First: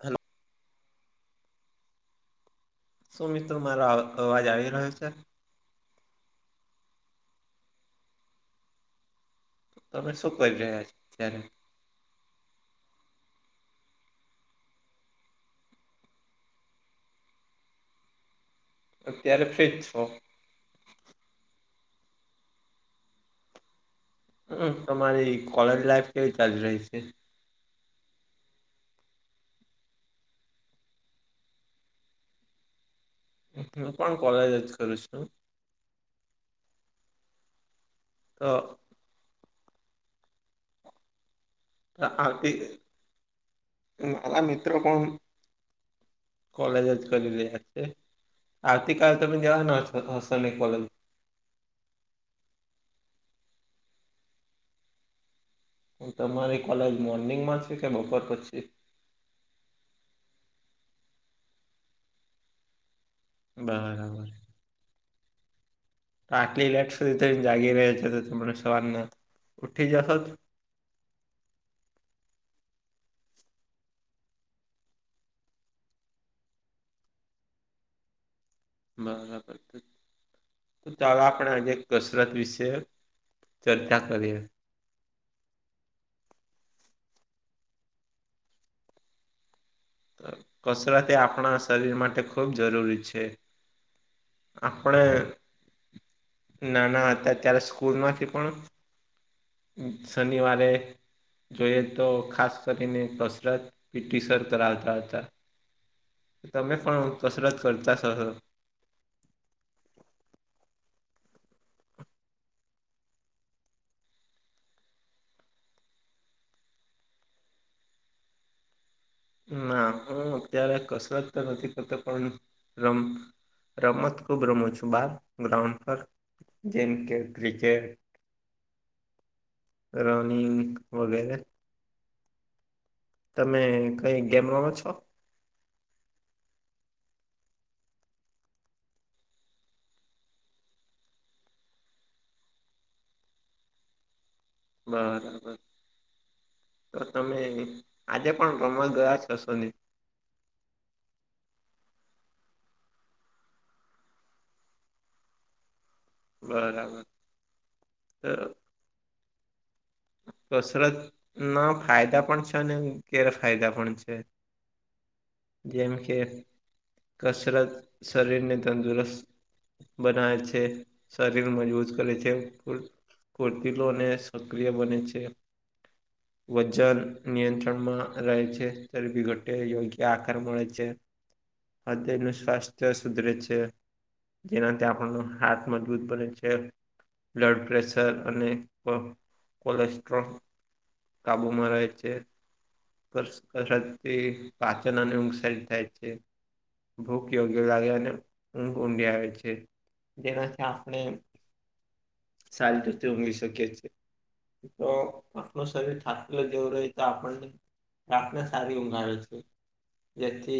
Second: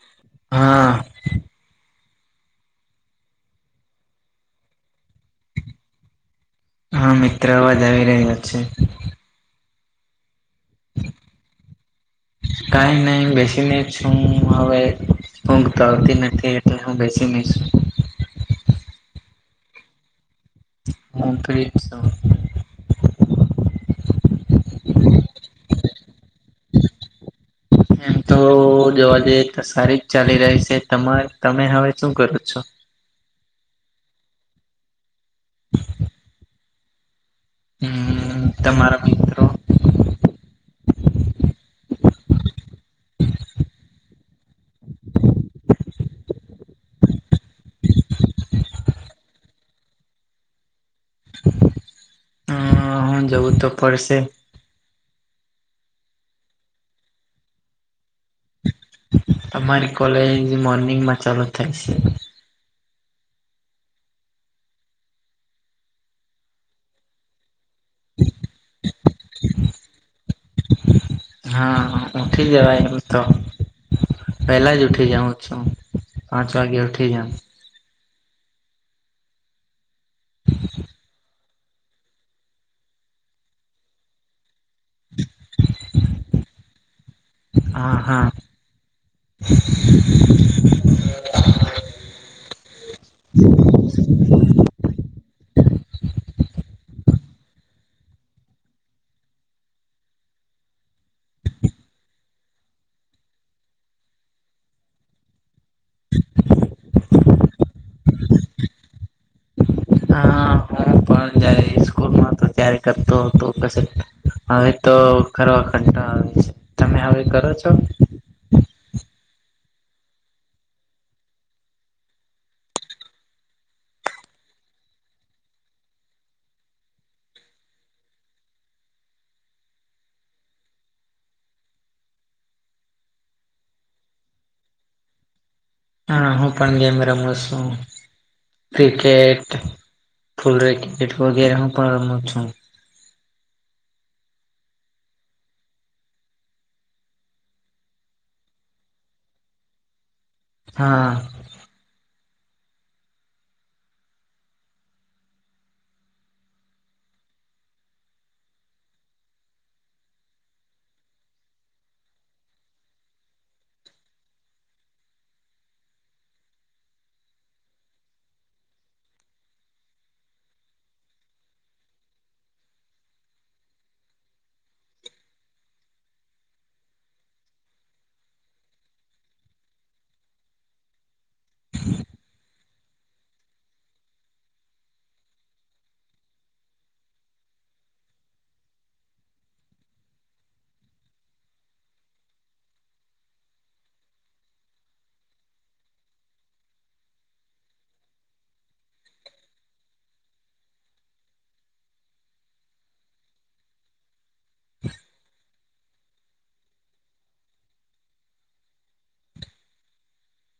Hello હા સુો મિત્ર મારો અવાજ આવી રહ્યો છે હા મિત્ર અવાજ આવી રહ્યા છે તમે શું કહી રહ્યા છો ત્યારે કઈ નહી બેસીને છું હવે હું ચાલતી નથી એટલે હું બેસી અત્યારે ફ્ર્રીજ છો હ ફ હમ તમારી કોલેજ લાઈફ કેવી ચાલી રહી છે એમ તો જોવાજે સારી જ ચાલી રહી છે તમા તમે હવે શું કરો છો હું પણ કોલેજ જ કરું છું હમ તો તમારા હ મારા મિત્ર પણ કોલેજ જ કરી રહ્યા છે આવતીકાલ તમેં જવાના હસો ને કોલેજ હ હું જવું તો પડસે હું તમારી કોલેજ મોર્નિંગમાં છે કે બપોર પછી અમારી કોલેજ મોર્નિંગ માં ચાલુ થાય છે બરાબર તો આટલી લેટ સુધી થને જાગી રહ્યા છે તો તમે સવારના ઉઠી જશો? હા ઉઠી જવાય એમ તો પેલા જ ઉઠી જઉ છુ પાંચ વાગે ઉઠી જમ બરાબર તો ચાલો આપણે આજે કસરત વિશે ચર્ચા કરીએ હા હા કસરત એ આપણા શરીર માટે ખૂબ જરૂરી છે આપણે ના ના અતત્યારે સ્કૂલ માંથી પણ શનિવારે જોઈએ તો ખાસ કરીને કસરત પીટીસર કરાવતા હતા તમે પણ કસરત કરતા જ હસો હા હું પણ જ્યારે સ્કૂલ ત્યારે કરતો હવે તો ખરો કંટાળ આવે તમે હવે કરો છો ના હું અત્યારે કસરત તો નથી કરતો પણ રમ રમત ખુબ રમુ છુ બાર ગ્રાઉન્ડ પર જેમ કે ક્રિકેટ રનિંગ વગેરે તમે કઈ ગેમ રમો છો હા હું પણ ગેમ રમુ છું ક્રિકેટ ફુલરિકટ વગેરે હું પણ રમુ છું બરાબર તો તમે આજે પણ રમવા ગયા હસો ને હા બરાબર તો કસરત ના ફાયદા પણ છે અને ગેરફાયદા પણ છે જેમ કે કસરત શરીરને તંદુરસ્ત બનાવે છે શરીર મજબૂત કરે છે કુર્તીલોને ય બને છે વજન નિયંત્રણમાં રહે છે ત્યારે બી ઘટે યોગ્ય આકાર મળે છે હૃદય ન સ્વાસ્થ્ય સુધરે છે જેનાથી આપણનો હાથ મજબૂત બને છે બ્લડ પ્રેશર અને કોલેસ્ટ્રોલ કાબુમાં રહે છે કસરથી પાચન અને ઉંગ સારી થાય છે ભૂખ યોગ્ય લાગે અને ઊંઘ ઊંડી આવે છે જેનાથી આપણે સારી રીતે ઉમેરી શકીએ છીએ તો પણું શરીર થાલેલુ જેવું રહે તો આપણને રાતને સારી ઊંઘ આવે છે વ્યક્તિ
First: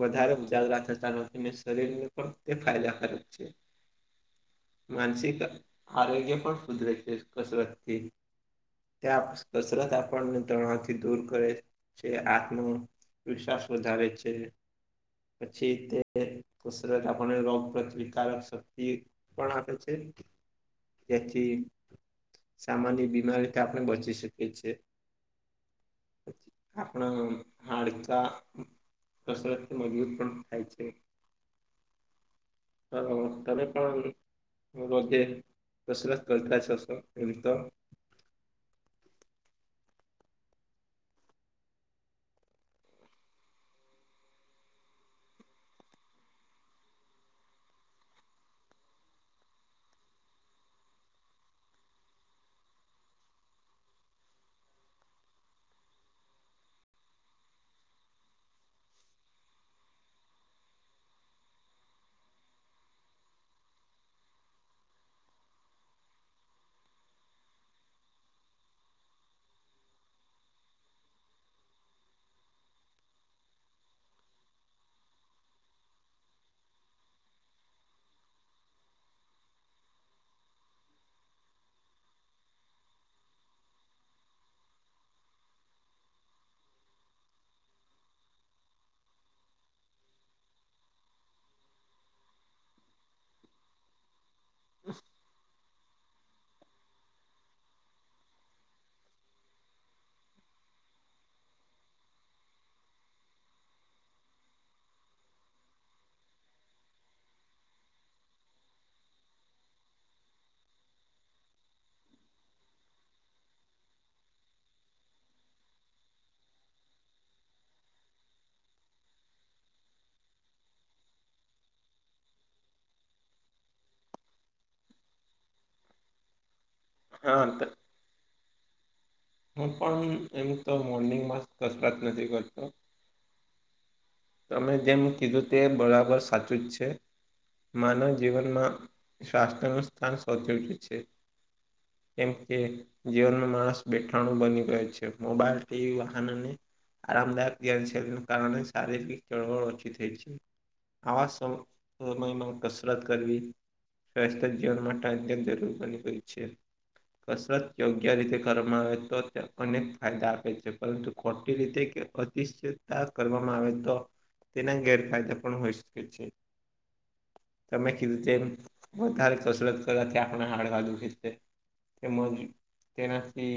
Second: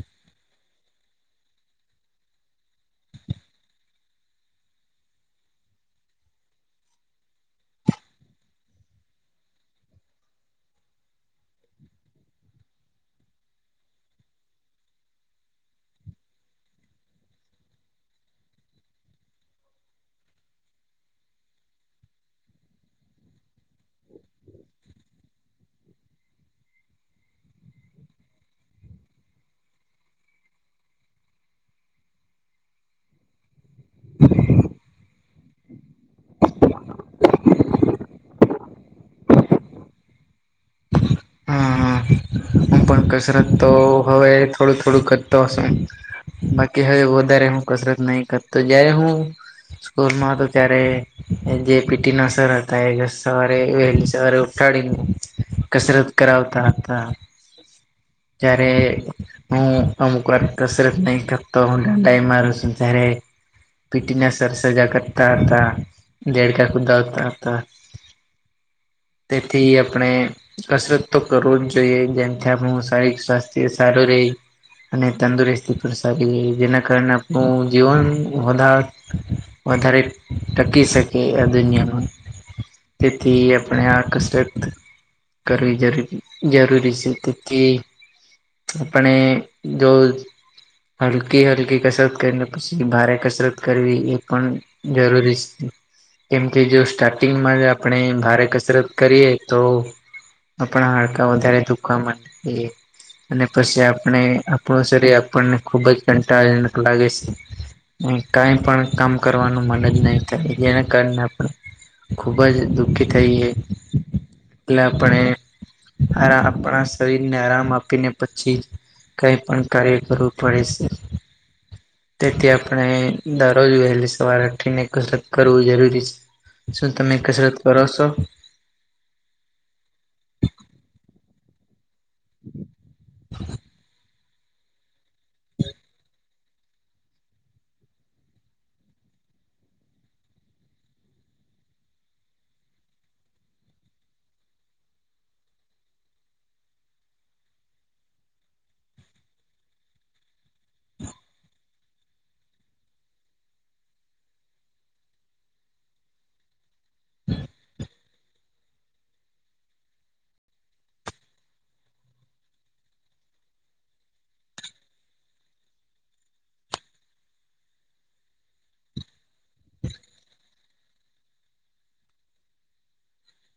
વધારે ઉજાગરા થતા નથીને શરીરને પણ તે ફાયદાકારક છે માનસિક આરોગ્ય પણ સુધરે છે કસરતથી ત્યાં કસરત આપણને તણાવથી દૂર કરે છે છે આત્નો વિશ્વાસ વધારે છે પછી તે કુરત આપણે રોગ પ્રતિકારક શક્તિ પણ આવે છે તથી સામાન્ય બીમારીથી આપણે બચી શકીએ છીએ પછ આપણા હાડતા કસરત થી મજબૂત પણ થાય છે હ તમે પણ રોજે દસર કરદ છે એતા હા હા હું પણ કસરત તો હવે થોડું થોડું કરતો હશ બાકી હવે વધારે હું કસરત નહી કરતો જય્યારે હું સ્કૂલમાં તો ત્યારે જેપીટીી નસતા એ સવારે વહેલી સવારે ઉઠાડીને કસરત કરાવતા હતા જ્યારે હ અમકરા કસરત ન ખત હ ટ મા સંારે પીટીના સર સજા કરતા હતા દેડકા કુદાવતા હતા તે થી આપણે કસરત તો કરવું જ જોઈએ જેમથી શારીર સ્વાસ્થ્ય સારું રહી અને તંદુરસ્તી પણ સારી જેના કારણે આપણું જીવન વધા બ દારીે ટટેકી શખી એદમાં તેથી આપણે આકસક કરવી જરૂર જરૂરી છે તો આપણે જો હલકી હલકી કસરત કરીને પછી ભારે કસરત કરવી એ પણ જરૂરી કેમ કે જો સ્ટાર્ટિંગમાં જ આપણે ભારે કસરત કરીએ તો પણણા હાડકા વધારે દુખમાં એ અને પછી આપણે આપણું શરીર આપણને ખુબ જ કંટાળજનક લાગે છે કઈ પણ કામ કરવાનું મદજ નહીં થાય જેના કારણે આપ ખુબ જ દુઃખી થઈ છે એટલે આપણે આ આપણા શરીર ને આરામ આપીને પછી કંઈ પણ કાર્ય કરું પડે છે તેથી આપણે દરરોજ વહેલી સવાર ઉઠીને કસરત કરવું જરૂરી છે શું તમે હા કસરત કરો છો હું પણ એમ તો મોર્નિંગ માક કસરત નથી કરતો તમે જેમ કીધું તે બરાબર સાચું જ છે માનવ જીવનમાં સ્વાસ્થ્યનું સ્થાન સૌધ્યું જ છે એમ કે જીવનમાં માણસ બેઠાણું બની ગયો છે મોબાઈલ ટીવી વાહન અને આરામદાયક જ કારણે શારીરિક ચળવળ ઉચિતઈ છે આવા સમ સમયમાં કસરત કરવી સ્ જીવન માટે જરૂર બની ગ છે કસરતયો યોગ્ય રીતે કરવામાં આવે તો તે્યા અનેક ફાયદા આપે છે પરંતુ ખોટી રીતે કે અતિશ્ચિત કરવામાં આવે તો તેના ગેરફાયદા પણ હોય શકે છે તમે કીધું તેમ વધારે કસરત કરવાથી આપણે હાડવાું કીધે તેમજ તેનાથી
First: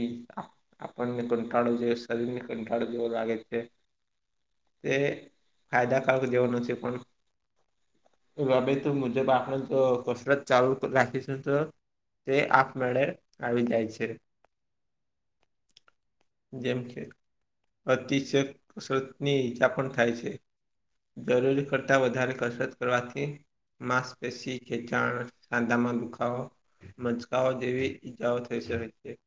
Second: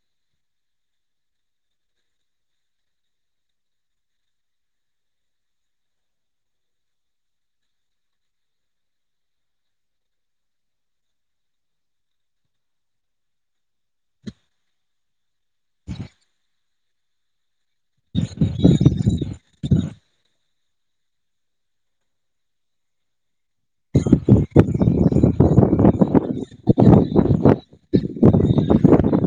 આપણને કંટાળો જે શરીરને કંટાળો જેવો લાગે છે તે ફાયદાકારક જેવનો છે પણ રભાઈ તું મુજબ આપણે તો કસરત ચાલુ રાખીશ તો તે આંખમેળે આવી જાય છે જેમ કે અતિશય કસરતની ઈજા પણ થાય છે જરૂરી કરતા વધારે કસરત કરવાથી માંસ પેશી ખેચાણ, સાંધામાં દુખાવા મંચકાઓ જેવી ઈજાઓ થઈ શકે છે.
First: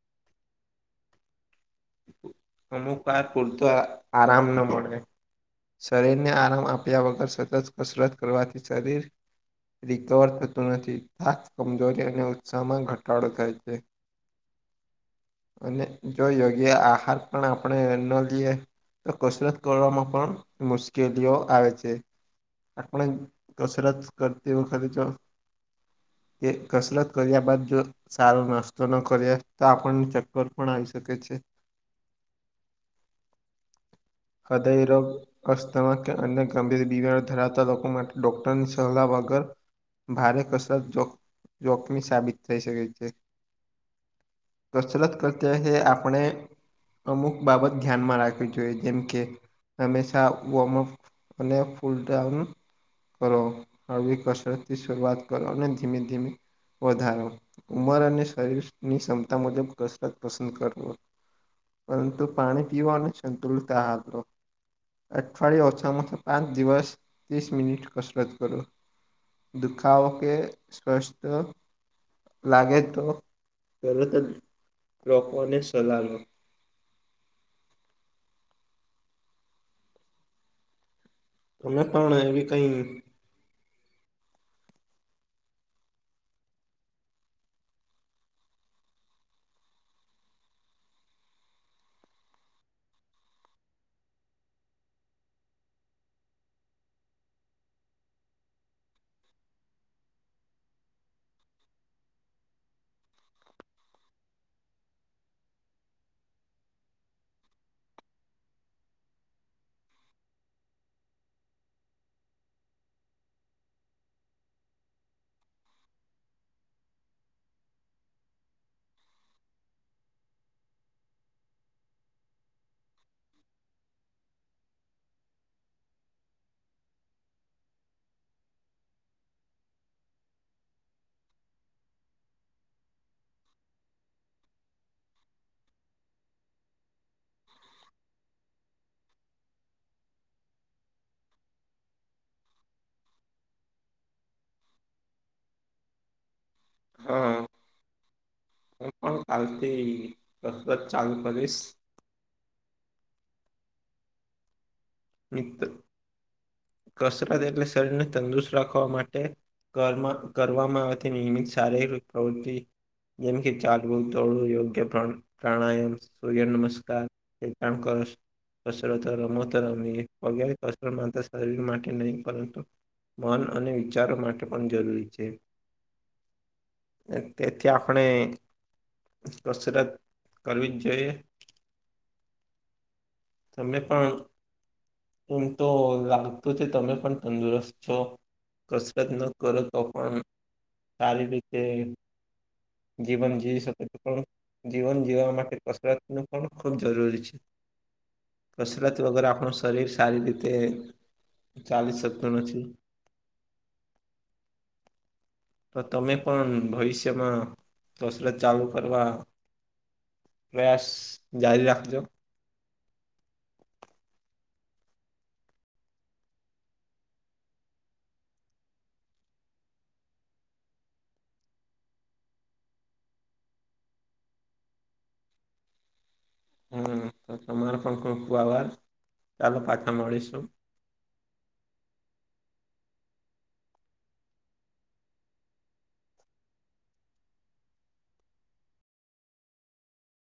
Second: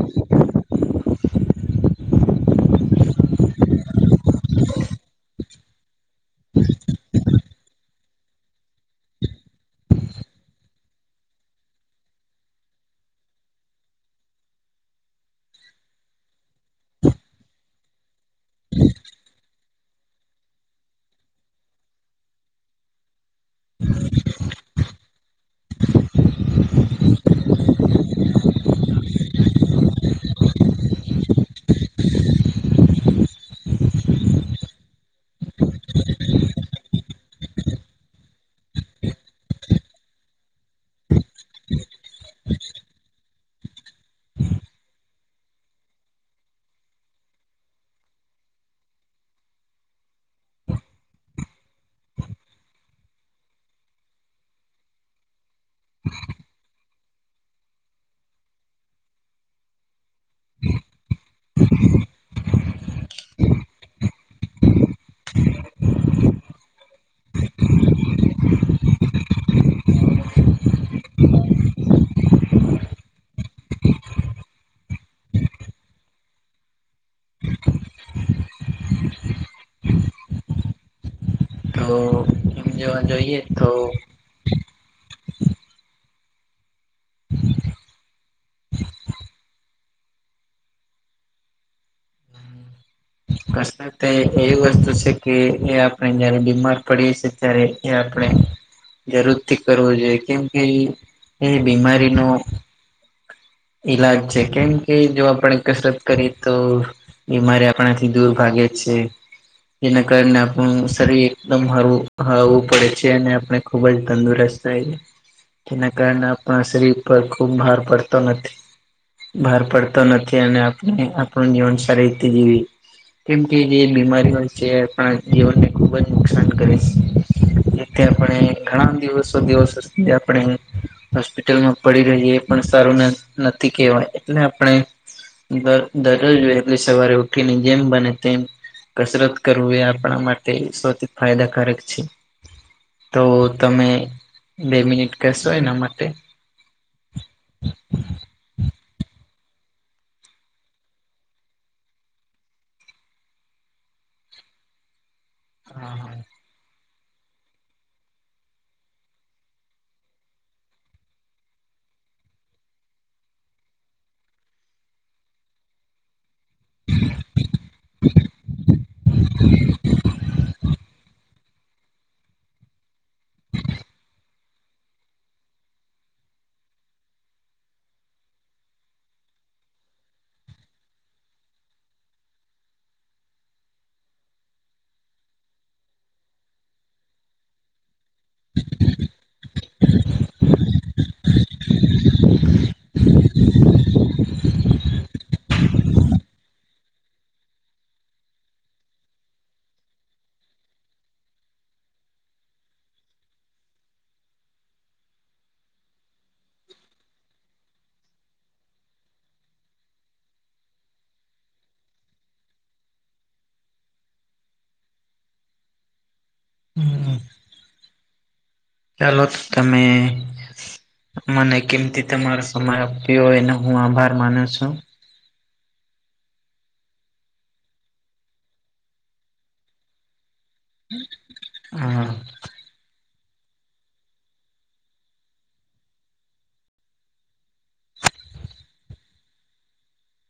અમુક વાર પૂરતો આરામ ન મળે શરીરને આરામ આપ્યા વગર સતત કસરત કરવાથી શરીર રિકવર થતું નથી. થાક, કમજોરી અને ઉત્સાહમાં ઘટાડો થાય છે. અને જો યોગ્ય આહાર પણ આપણે ન લીએ તો કસરત કરવામાં પણ મુશ્કેલીઓ આવે છે. આપણે કસરત કરતી વખતે જો, કે કસરત કર્યા બાદ જો સારો નાસ્તો ન કરીએ તો આપણને ચક્કર પણ આવી શકે છે. હૃદય રોગ કસ્તમા કે અન્ય ગંભીર બીમારી ધરાવતા લોકો માટે ડોક્ટરની સલાહ વગર ભારે કસરત જોખ, જોખમી સાબિત થઈ શકે છે. કસરત કરતે હે આપણે અમુક બાબત ધ્યાનમાં રાખવી જોઈએ, જેમકે અમે [unintelligible] વર્મઓફ અને ફૂલ ડાઉન કરો, હળવી કસરત થી શરૂઆત કરો, અને ધીમે-ધીમે વધારો. ઉંમર અને શરીરની ક્ષમતા મુજબ કસરત પસંદ કરવો. પરંતુ પાણી પીવાને સંતુલતા આગ્ર અઠવાડીયે ઓછા માં ઓછા પાંચ દિવસ, ત્રીસ મિનિટ કસરત કરો. દુખાવ કે સ્વસ્થ લાગે તો તરત જ લોકોની સલાહો લો. તમે તો પણ એવી એમ કઈ જોવા જઈએ તો કસરત એ એવી વસ્તુ છે કે એ આપણે જયારે બીમાર પડીએ છે ત્યારે એ આપણે જરૂરથી કરવો જોઈએ, કેમકે ઈ એ બીમારીનો ઈલાજ છે, કેમ કે ઈ જો આપણે કસરત કરી તો બિમારી આપણા થી દૂર ભાગે છે. જેના કારણે આપણું શરીર એકદમ હળવું-હળવું પડે છે, અને આપણે ખુબ જ તંદુરસ્ત [unintelligible] જેના કારણે આપણા શરીર પર ખુબ ભાર પડતો નથી. ભાર પડતો નથી અને આપણે આપણું જીવન સારી રીતે જીવી કેમ કે જે બીમારીઓ છે આપણા જીવનને ખુબ જ નુકસાન કરે સે. [unintelligible] આપણે ઘણા દિવસો-દિવસો આપણે હોસ્પિટલમાં પડી રહીએ, પણ સારું ન, નથી કહેવાય, એટલે આપણે દર દરરોજ વહેલી સવારે ઉઠીને જેમ બને તેમ કસરત કરવું એ આપણા માટે સૌથી ફાયદાકારક છે. તો તમે બે મિનિટ કહેશો એના માટે? હા. હું પણ કાલથી કસરત ચાલુ કરીશ. મિત, કસરત એટલે શરીરને તંદુરસ્ત રાખવા માટે કરમા કરવામાં આવે નિયમિત શારીરિક પ્રવૃતિ. જેમ કે ચાલવું, દોડવું યોગ્ય પ્ર પ્રાણાયમ સૂર્ય નમસ્કાર, એ જાણ કરસ કસરત રમત [unintelligible] કસરત માત્ર શરીર માટે નહીં પરંતુ મન અને વિચારો માટે પણ જરૂરી છે. તે તેથી આપણે કસરત કરવી જ જોઈએ. તમે પણ એમ તો લાગતું છે તમે પણ તંદુરસ્ત છો. કસરત ન કરો તો પણ સારી રીતે જીવન જીવી [unintelligible] જીવન જીવવા માટે કસરત નું પણ ખૂબ જરૂરી છે. કસરત વગર આપણું શરીર સારી રીતે ચાલી શકતું નથી. [inaudible] તો તમે પણ ભવિષ્યમાં કસરત ચાલુ કરવા પ્રયાસ જારી રાખજો. હમ, ચાલો તમે મને કીમતી તમારો સમય આપ્યો હોય એનો હું આભાર માનું છું. હા તમાંરો ખૂબ ખૂબ આભાર ચાલો પાછા મળીશું. હા.